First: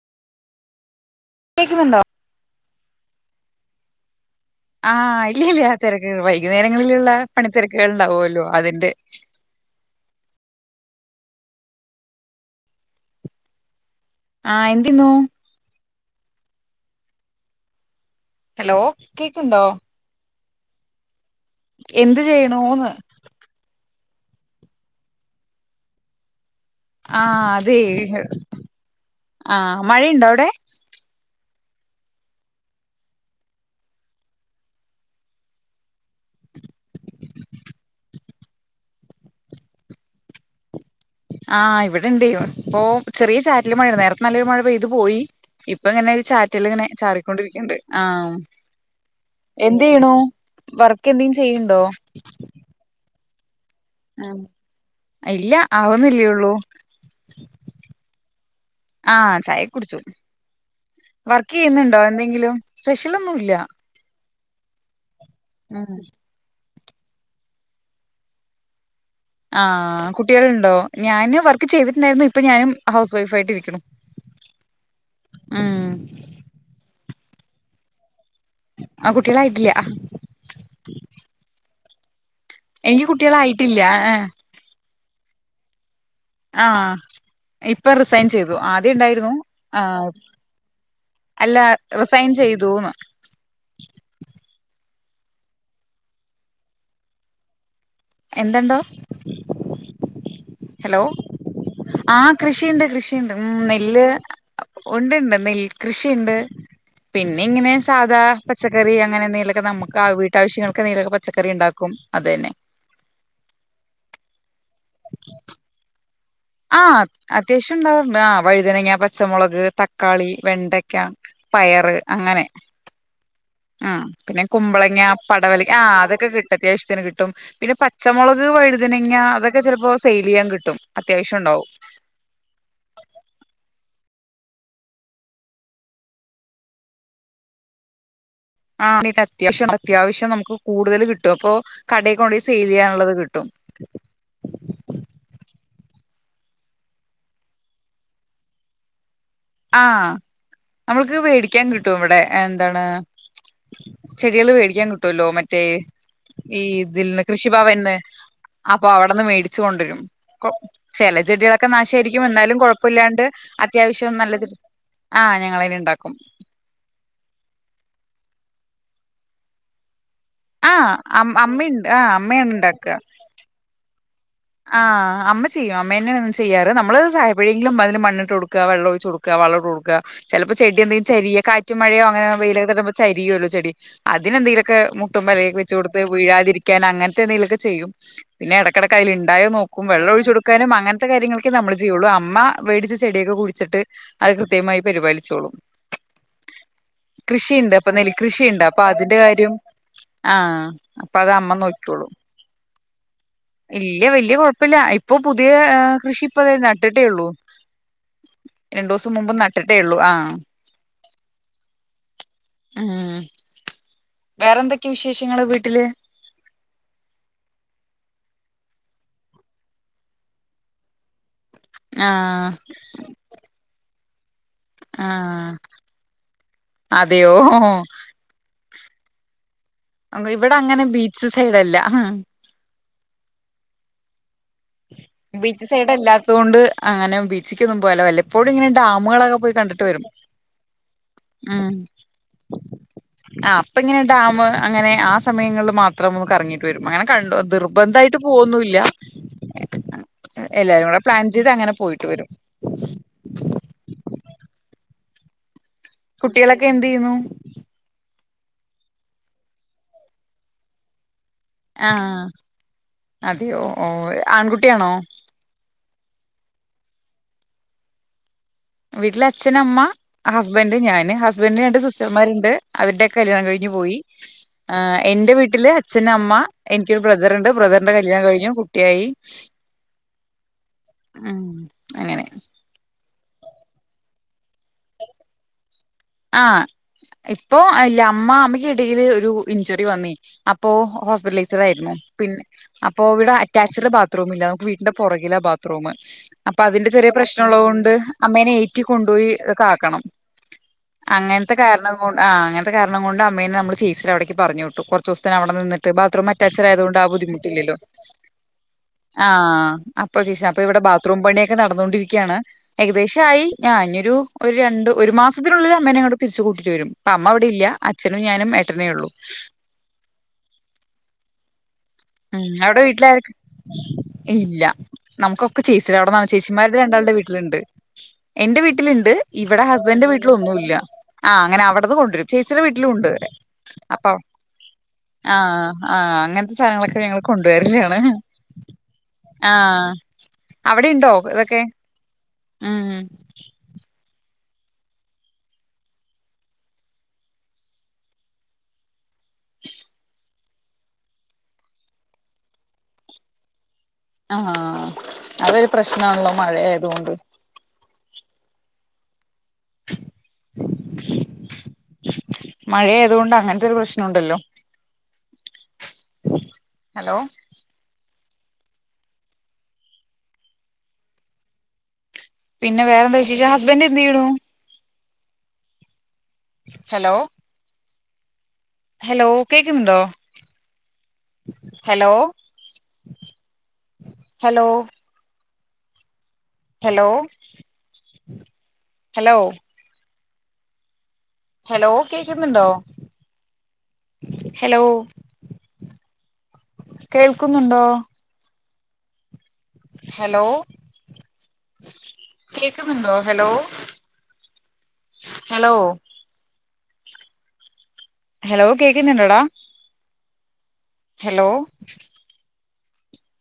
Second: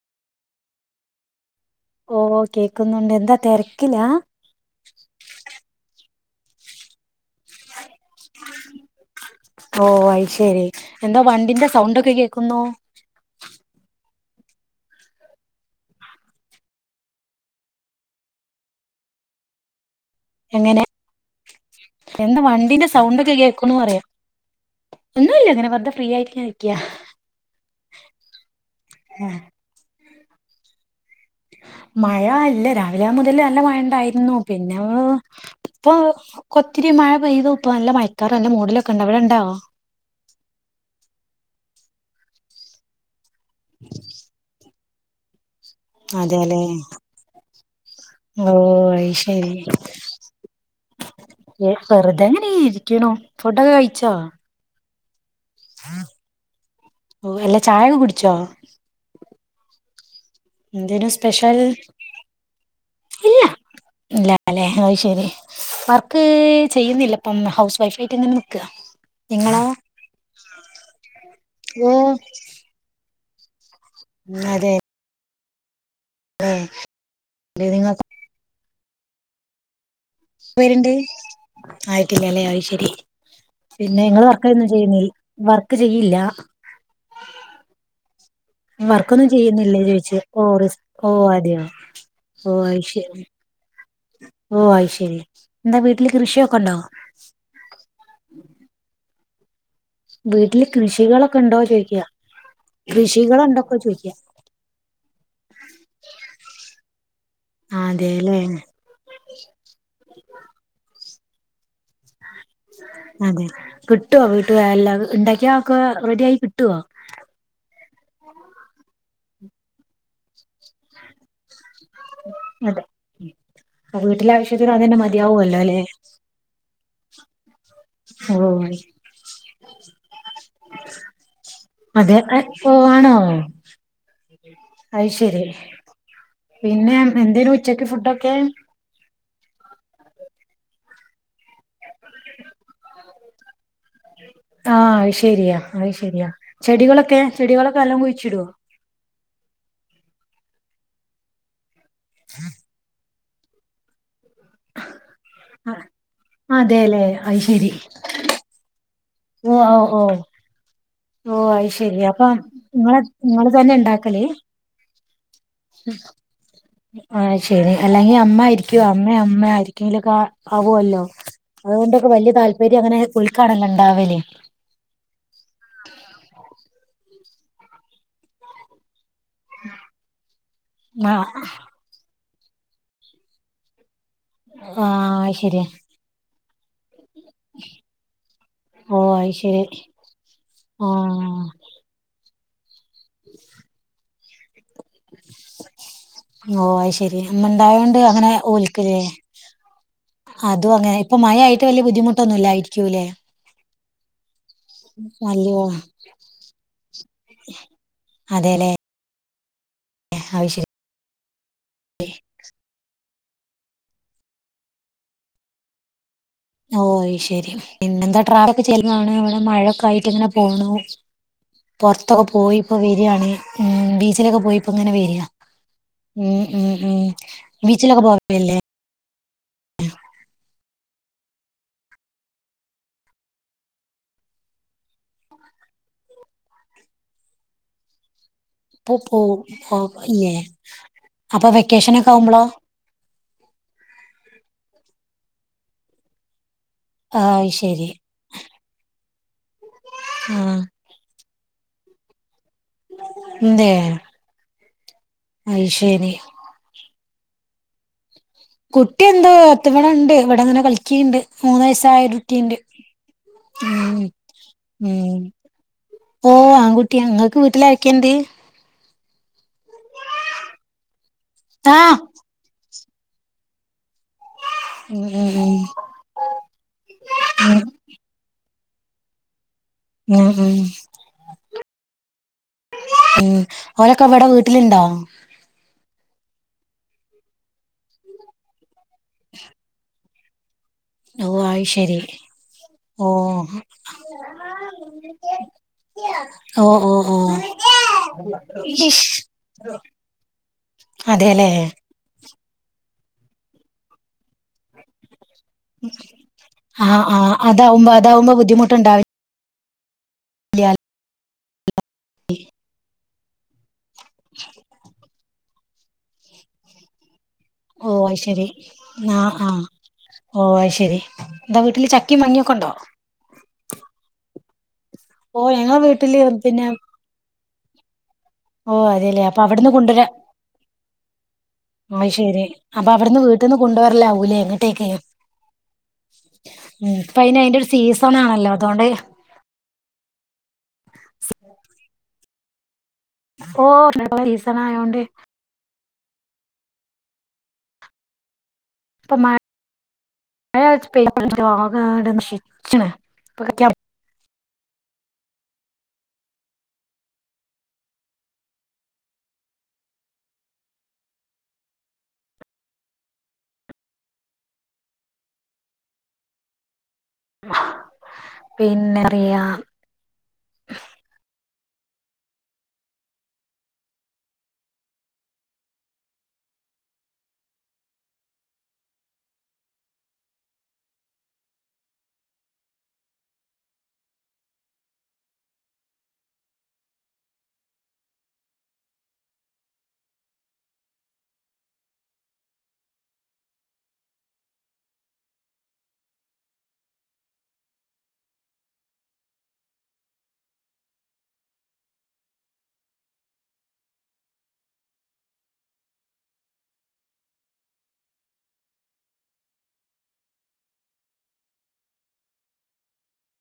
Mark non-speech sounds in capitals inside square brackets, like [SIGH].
ഓഹ് കേക്കുന്നുണ്ട് എന്താ തിരക്കിലാ? ആഹ് ഇല്ലില്ല ആ തിരക്ക് വൈകുന്നേരങ്ങളിലുള്ള പണിത്തെരക്കുകൾണ്ടാവോല്ലോ അതിന്റെ ഓ അത് ശരി എന്താ വണ്ടിന്റെ സൗണ്ട് ആഹ് എന്തിന്നു ഹലോ എങ്ങനെ എന്ത് എന്താ വണ്ടീന്റെ ചെയ്യണൂന്ന് സൗണ്ടൊക്കെ കേൾക്കണൂ പറയ ഒന്നൂല്ല ഇങ്ങനെ വെറുതെ ഫ്രീ ആയിട്ട് ഇ ആഹ് അതെ ആഹ് മഴയുണ്ടോ അവിടെ മഴ അല്ല രാവിലെ മുതൽ നല്ല മഴണ്ടായിരുന്നു പിന്നെ അങ്ങ് ഇപ്പൊ ഒത്തിരി മഴ പെയ്തു ഇപ്പ നല്ല മയക്കാറ് നല്ല മൂടലൊക്കെ ഉണ്ട് അവിടെ ഒണ്ടോ ആഹ് ഇവിടിണ്ട് ഇപ്പൊ ചെറിയ ചാറ്റല് മഴ നേരത്തെ നല്ലൊരു മഴ പെയ്തു പോയി ഇപ്പൊ ഇങ്ങനെ ഒരു അതെല്ലേ ചാറ്റല് ഇങ്ങനെ ചാറിക്കൊണ്ടിരിക്കണ്ട് ആ ഓ അത് ശരി എന്ത് ചെയ്ണു വർക്ക് എന്തെങ്കിലും ചെയ്യണ്ടോ ഫുടൊക്കെ കഴിച്ചോ ഇല്ല ആവുന്നല്ലേള്ളൂ ഓ, അല്ല ചായ ഒക്കെ കുടിച്ചോ ആഹ് ചായ കുടിച്ചു എന്തേനു വർക്ക് സ്പെഷ്യൽ ചെയ്യുന്നുണ്ടോ എന്തെങ്കിലും സ്പെഷ്യൽ ഒന്നും ഇല്ല ഇല്ല അല്ലെ അത് ശരി വർക്ക് ചെയ്യുന്നില്ല അപ്പം ഹൗസ് വൈഫ് ആയിട്ട് ഇങ്ങനെ നിക്ക ആഹ് കുട്ടികളുണ്ടോ ഞാന് വർക്ക് ചെയ്തിട്ടുണ്ടായിരുന്നു ഇപ്പൊ ഞാനും ഹൗസ് വൈഫായിട്ട് ഇരിക്കണു അതെ ആഹ് ആഹ് ആ കുട്ടികളായിട്ടില്ല എത്ര പേരുണ്ട് ആയിട്ടില്ലല്ലേ അയ്ശെരി എനിക്ക് കുട്ടികളായിട്ടില്ല പിന്നെ നിങ്ങള് ഏഹ് വർക്ക് ഒന്നും ചെയ്യുന്ന വർക്ക് ചെ ആഹ് ഇപ്പ റിസ് വർക്കൊന്നും ചെയ്യുന്നില്ലേ ചോദിച്ചയാ ഓറിസ് ഓ അല്ല അതെയോ റിസൈൻ ഓ ചെയ്തൂന്ന് അയ്ശെരി ഓ അയ്ശെരി എന്താ വീട്ടില് കൃഷിയൊക്കെണ്ടോ എന്തണ്ടോ വീട്ടില് ഹലോ കൃഷികളൊക്കെ ഉണ്ടോ ചോദിക്കുക ആ കൃഷിയുണ്ട് കൃഷിയുണ്ട് കൃഷികളുണ്ടൊക്കെ നെല്ല് ചോദിക്കുക ഉണ്ട്ണ്ട് നെൽ കൃഷിണ്ട് പിന്നെ ഇങ്ങനെ സാധാ അതെല്ലേ പച്ചക്കറി അങ്ങനെ എന്തെലൊക്കെ നമുക്ക് ആ വീട്ടാവശ്യങ്ങൾക്കെന്തേലും പച്ചക്കറി ഉണ്ടാക്കും അതു തന്നെ അതെ കിട്ടുവ വീട്ടു എല്ല ഉണ്ടാക്കിയ ഒക്കെ റെഡി ആയി കിട്ടുവോ ആഹ് അത്യാവശ്യംണ്ടാവാറ്ണ്ട് ആ വഴുതനങ്ങ പ പച്ചമുളക് തക്കാളി വെണ്ടയ്ക്ക പയറ് അങ്ങനെ അതെ ആ വീട്ടിലെ പിന്നെ ആവശ്യത്തിന് അതന്നെ കുമ്പളങ്ങ മതിയാവുമല്ലോ പടവലങ്ങ അല്ലെ ആഹ് അതൊക്കെ കിട്ടും അത്യാവശ്യം കിട്ടും പിന്നെ പച്ചമുളക് ഓ വഴുതനങ്ങ അതൊക്കെ ചിലപ്പോ സെയിൽ ചെയ്യാൻ കിട്ടും അത്യാവശ്യം ഉണ്ടാവും അതെ അ പോവാണോ അയ്ശരി പിന്നെ എന്തേലും ഉച്ചക്ക് ഫുഡൊക്കെ ആഹ് അത്യാവശ്യം അത്യാവശ്യം നമുക്ക് കൂടുതൽ കിട്ടും അപ്പൊ കടയിൽ കൊണ്ടുപോയി സെയിൽ ചെയ്യാനുള്ളത് കിട്ടും ആഹ് അയ്ശെരിയാ അയ് ശെരിയാ ചെടികളൊക്കെ ചെടികളൊക്കെ എല്ലാം കുഴിച്ചിടുവോ ആഹ് നമ്മൾക്ക് വേടിക്കാൻ കിട്ടും ഇവിടെ എന്താണ് ചെടികള് വേടിക്കാൻ കിട്ടുവല്ലോ മറ്റേ ഈ അതെല്ലേ ഇതിൽന്ന് അത് ശരി കൃഷിഭവന്ന് അപ്പൊ അവിടെന്ന് ഓ മേടിച്ചു ഓ കൊണ്ടുവരും ഓ ചില ഓ ചെടികളൊക്കെ അത് ശരി നാശായിരിക്കും അപ്പൊ എന്നാലും നിങ്ങള് കൊഴപ്പില്ലാണ്ട് നിങ്ങള് തന്നെ അത്യാവശ്യം ഉണ്ടാക്കല് നല്ലത് ആഹ് ശരി അല്ലെങ്കി അമ്മയാരിക്കു അമ്മേ അമ്മരിക്കെങ്കിലൊക്കാ ആഹ് ആവുല്ലോ അം അമ്മയുണ്ട് അതുകൊണ്ടൊക്കെ ആഹ് വലിയ അമ്മയാണ് താല്പര്യം ഇണ്ടാക്ക അങ്ങനെ ഓൽക്കാണല്ലോ ഉണ്ടാവല് മ്മള് ചായപ്പഴെങ്കിലും അതിന് മണ്ണുട്ടൊടുക്ക വെള്ള ഒഴ്ച്ചൊട്ക്ക ക വളട്ടോടുക്കചിലപ്പോ ചെടി എന്തെങ്കും ആഹ് ചെറിയ കാറ്റ് മഴയോ അങ്ങനെ വെയിലൊക്കെ വന്നപ്പോ ചരിയല്ലോ ചെടി അതിനെന്തങ്കലുമൊക്കെ ആഹ് അത് ശരി മുട്ടുംമ്മൽവെച്ച് കൊടുത്ത് വീഴാതിരിക്കാൻ അങ്ങനത്തെ എന്തെങ്കിലുംക്കെ ചെയ്യും പിന്നെടക്കിടക്ക് ഓ അതിലുണ്ട അത് ണ്ടായോ ശരി നോക്കും വെള്ളോയ്ച്ചൊടുക്കാനും അങ്ങനത്തെ ആഹ് കാര്യങ്ങളൊക്കേ നമ്മ ചെയ്യുള്ളൂ അമ്മ മേടിച്ച ചെടിയൊക്കെ കുടിച്ചിട്ട് അത് കൃത്യമായി പരിപാലിച്ചോളും ഓഹ് അത് ശെരി കൃഷിണ്ട് അപ്പൊ അന്നുണ്ടായോണ്ട് അങ്ങനെ നെൽക്കൃഷിയിണ്ട് അപ്പൊ ഓൽക്ക്ല്ലേ അതിന്റെ കാര്യം ആഹ അതും അങ്ങനെ ഇപ്പൊ അപ്പൊ മഴ അമ്മ ആയിട്ട് വല്യ നോക്ക്യോളൂ ബുദ്ധിമുട്ടൊന്നുംല്ലായിരിക്കൂല്ലേ ഇല്ല വല്യ കുഴപ്പ ഇപ്പല്ല ഇപ്പൊ പുതിയ നല്ലോ കൃഷി ഇപ്പതാ നട്ടിട്ടേ ഉള്ളൂ അതെല്ലേ രണ്ടോസം മുമ്പ് ഏള്ളൂ ആഹ അത് ശരി ഉ വേറെന്തൊക്കെയ വിശേഷങ്ങള് വീട്ടില് ഓയ് ശരി പിന്നെന്താ ട്രാഫ ഒക്കെ ചെല്ലുമ്പോ അവിടെ മഴൊക്കെ ആയിട്ട് ഇങ്ങനെ പോണു പൊർത്തൊക്കെ ആഹ് പോയിപ്പോ വരാണ് ഉ ബീച്ചിലൊക്കെ പോയി അപ്പ ഇങ്ങനെ വരിയാ ആഹ് ഉ ഉ ഉ അതെയോ വീച്ചിലൊക്കെ പോവല്ലേ ഇവിടെ അങ്ങനെ ബീച്ച് സൈഡല്ല ബീച്ച് സൈഡ്ല്ലാത്ത കൊണ്ട് അങ്ങനെ ബീച്ചക്കൊന്നും പോലില്ല പ്പോഴും ഇങ്ങനെ ഇപ്പൊ ഡാമുകളൊക്കെ പോവും പോയി ഓ, കണ്ടിട്ട് വരും ഇല്ലേ അപ്പൊ ഉ വെക്കേഷനൊക്കെ ആവുമ്പളോ ആ അപ്പ ഇങ്ങനെ ഡാം അങ്ങനെ ആ സമയങ്ങളിൽ മാത്രം കറങ്ങിട്ട് അങ്ങനെ ആഹ് കണ്ട അത് ശരി നിർബന്ധട്ട് പോകൊന്നില്ല ആഹ് എല്ലാരും കൂ പ്ലാൻ ചെയ്ത് അങ്ങനെ പോയിട്ട് വരും ന്തേ അയ്ശരി കുട്ടികളൊക്കെ എന്ത് ചെയ്യുന്നു കുട്ടി എന്തോ ത് വിടെണ്ട് ഇവിടെങ്ങനെ കളിക്ക്‌ണ്ട് ആഹ് മൂന്നയസായട്ടീണ്ട്‌ അതെയോ ഉ ഓ ഉ ആൺകുട്ടിയാണോ ഓ ആൺകുട്ടിയ ങ്ങക്ക് വീട്ടില ആക്കണ്ട് വീട്ടില് അച്ഛന അമ്മ ഹസ്ബന്ഡ് ഞാന് ഹസ്ബന്ഡ രണ്ട് ആഹ് സിസ്റ്റർമാരുണ്ട് അവരുടെക്കെ കല്യാണം കഴിഞ്ഞ് പോയി ആ ഉം ഉം എന്റെ വീട്ടില് അച്ഛനമ്മ എനിക്കൊരു ഉം ബ്രദറുണ്ട് ഉം ബ്രദറിന്റെ കല്യാണം കഴിഞ്ഞു യി ഉം ഉം ഉ അങ്ങനെ ഉം ഓരൊക്കെവിടെ വീട്ടിലിണ്ടോ ആഹ ഇപ്പൊ അല്ല അമ്മ അമ്മയ്ക്ക്ടയില് ഒരു ഇഞ്ചുറി വന്നി അപ്പോ ഓ അയ് ഹോസ്പിറ്റലൈസറായിരുന്നു ശരി പിന്നെ അപ്പോ ഓ ഇവിടെ അറ്റാച്ചഡ് ബാത്റൂമില്ല നമുക്ക് വീട്ന്റെ പുറകില ബാത്റൂം അപ്പൊ ഓ അതിന്റെ ഓ ചെറിയ ഓ പ്രശ്നള്ളത് കൊണ്ട് അമ്മേനെ ഏറ്റി കൊണ്ടോയികാക്കണം അതെല്ലേ അങ്ങൻത്തെ കാരണം കൊ ആ അങ്ങനത്തെ കാരണം കൊണ്ട് അമ്മേനെ നമ്മള് ചേച്ചിന്റെവിട പറഞ്ഞുട്ടു കൊർച്ചേസത്തിനവിടെ നിന്ന്ട്ട് ബാത്റൂം അറ്റാചച്ച്ഡായതുകൊണ്ട് ആഹ് ആ ആഹ് ബുദ്ധിമുട്ടില്ലല്ലോ അതാവുമ്പോ അതാവുമ്പോ ബുദ്ധിമുട്ടുണ്ടാവില്ല ആഹ അപ്പൊ ച അപ്പൊ ഇവിടെ ബാത്റൂം പണിയൊക്കെ നടന്നോണ്ടിരിക്കുകയാണ് ഏകദേശം ആയി ഞാ ഇനൊരു രണ്ട് ഒരു മാസത്തിനുള്ളിൽ അമ്മേനങ്ങോട്ട് തിരിച്ചു കൂട്ടിറ്റ് വെരും അമ്മ വിടെല്ല ഓ അയ് അച്ഛനും ശരി ഞാനും ഏട്ടനേള്ളൂ ആഹ് ആഹ് ഓ അയ് ശരി എന്താ വീട്ടില് ചക്കിം ഉം മാങ്ങിയൊക്കെ ഉണ്ടോ അവിടെ വീട്ടിലാര് ഇല്ല ഓ നമുക്കൊക്കെ ഞങ്ങളെ ചേച്ചിടെവിടെ വീട്ടില് പിന്നെ ചേച്ചിമാരുടെ രണ്ടാളുടെ വീട്ടിലുണ്ട് എന്റെ ഓ വീട്ടിലുണ്ട് അതെല്ലേ അപ്പൊ ഇവിടെ അവിടുന്ന് കൊണ്ടുവരാ ഹസ്ബൻഡന്റെ വീട്ടിലൊന്നുംല്ല ആ അങ്ങനെ അവിടുന്ന് കൊണ്ടുവരും ചേച്ചിയടെ വീട്ടിലുണ്ട് വീട്ട്ന്ന് കൊണ്ടോരലാവൂലേ എങ്ങട്ടേക്കെ ആഹ് ആഹ് അങ്ങൻത്തെ സാധനങ്ങങ്ങളൊക്കെ അതിന് അതിന്റെ ഒരു കൊണ്ടുവരുന്നാണ് സീസൺ ആണല്ലോ അതുകൊണ്ട് ആഹ അവിടെ ഇണ്ടോ ഇതൊക്കെ ഹഹ ഓ നല്ല സീസണായോണ്ട് തമാ ലോകം അവിടെ നശിച്ചിന്നെ ആഹ അതൊരു പ്രശ്നമാണല്ലോ മഴ ആയതുകൊണ്ട് [INAUDIBLE] മഴഏതുകൊണ്ട് അങ്ങനത്തെ ഒരു പ്രശ്നുണ്ടല്ലോ [INAUDIBLE] ഹലോ പിന്നെറിയാം പിന്നെ വേറെന്താ ച ചച്ചാ ഹസ്ബൻഡ് എന്ത്തീയുണു ഹലോ ഹലോ കേക്കുന്നുണ്ടോ hello hello hello hello hello കേക്കുന്നുണ്ടോ ഹലോ കേൾക്കുന്നുണ്ടോ ഹലോ കേക്കുന്നുണ്ടോ ഹലോ ഹലോ ഹലോ കേക്കുന്നുണ്ടോടാ ഹലോ